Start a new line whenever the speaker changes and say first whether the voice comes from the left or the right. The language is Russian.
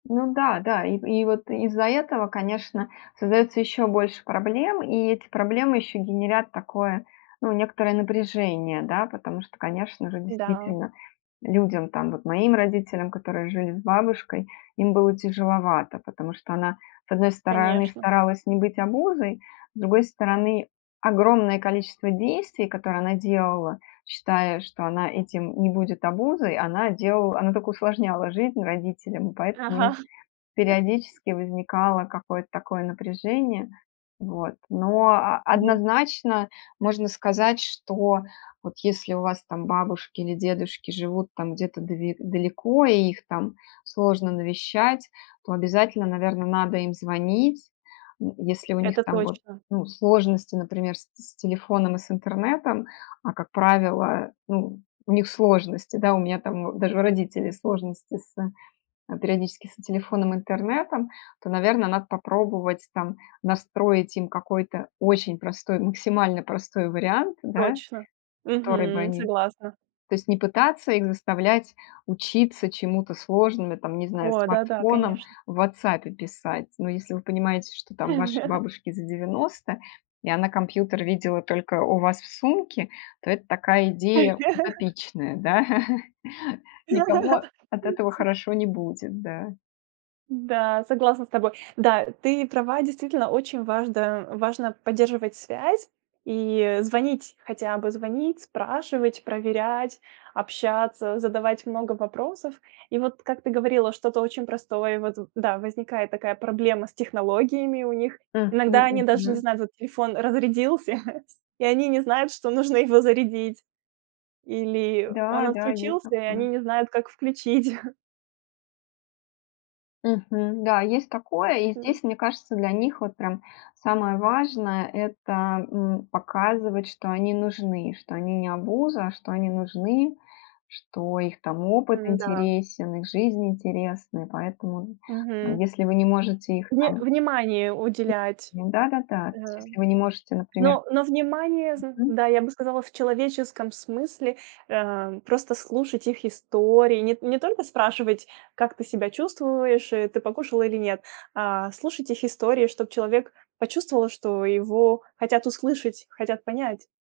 left: Ну да, да. И в и вот из-за этого, конечно, создается еще больше проблем, и эти проблемы еще генерят такое, ну, некоторое напряжение, да. Потому что, конечно же,
right: Да.
left: действительно, людям, там, вот моим родителям, которые жили с бабушкой, им было тяжеловато. Потому что она, с одной стороны,
right: Конечно.
left: старалась не быть обузой, с другой стороны, огромное количество действий, которые она делала, считая, что она этим не будет обузой, она делал она только усложняла жизнь родителям. И поэтому нь
right: Ага.
left: периодически возникало какое-то такое напряжение. Вот. Но а
right: Мгм.
left: однозначно можно сказать, что вот если у вас там бабушки или дедушки живут, там, где-то дави далеко и их там сложно навещать, то обязательно, наверно, надо им звонить. М. Если у них
right: Это
left: там, вот,
right: точно.
left: ну, сложности, например, с с телефоном и с интернетом. А как правило, ну, у них сложности, да. У меня, там, даже у родителей сложности с э, периодически с телефоном, интернетом, то, наверно, надо попробовать там настроить им какой-то очень простой, максимально простой вариант, да.
right: Точно.
left: Который бы
right: Мгм.
left: они
right: Согласна.
left: то есть не пытаться их заставлять учиться чему-то сложным и, там, не знаю,
right: О. Да-да.
left: смартфоном
right: Конечно.
left: в "Вотсапе" писать. Но если вы понимаете, что, там, вашей бабушке за 90, и она компьютер видела только у вас в сумке, то это такая идея утопичная, да. Никому от
right: И
left: этого
right: ц.
left: хорошо не будет, да.
right: Да. Согласна с тобой. Да. Ты права. Действительно, очень важда важно поддерживать связь. И звонить, хотя бы звонить, спрашивать, проверять, общаться, задавать много вопросов. И вот как ты говорила, что-то очень простое вот да, возникает такая проблема с технологиями у них.
left: Мгм
right: Иногда они даже не
left: мгм.
right: знают вот телефон разрядился, и они не знают, что нужно его зарядить. Или
left: Да,
right: он
left: да, есть
right: отключился, и
left: такое.
right: они не знают, как включить.
left: Мгм. Да, есть такое. И
right: М.
left: здесь, мне кажется, для них вот прям самое важное- это, м, показывать, что они нужны. Что они- не обуза, что они нужны. Что их там опыт
right: М-да.
left: интересен, их жизнь интересна. И поэтому, э,
right: Мгм.
left: если вы не можете их
right: Вни
left: там
right: внимание уделять.
left: м. Да-да-да. То есть
right: А.
left: если вы не можете, например
right: Но но внимание зн
left: мгм.
right: да, я бы сказала, в человеческом смысле, а, просто слушать их истории. Нет не только спрашивать: "Как ты себя чувствуешь?" И: "Ты покушала, или нет?" А слушать их истории, чтоб человек почувствовал, что его хотят услышать, хотят понять.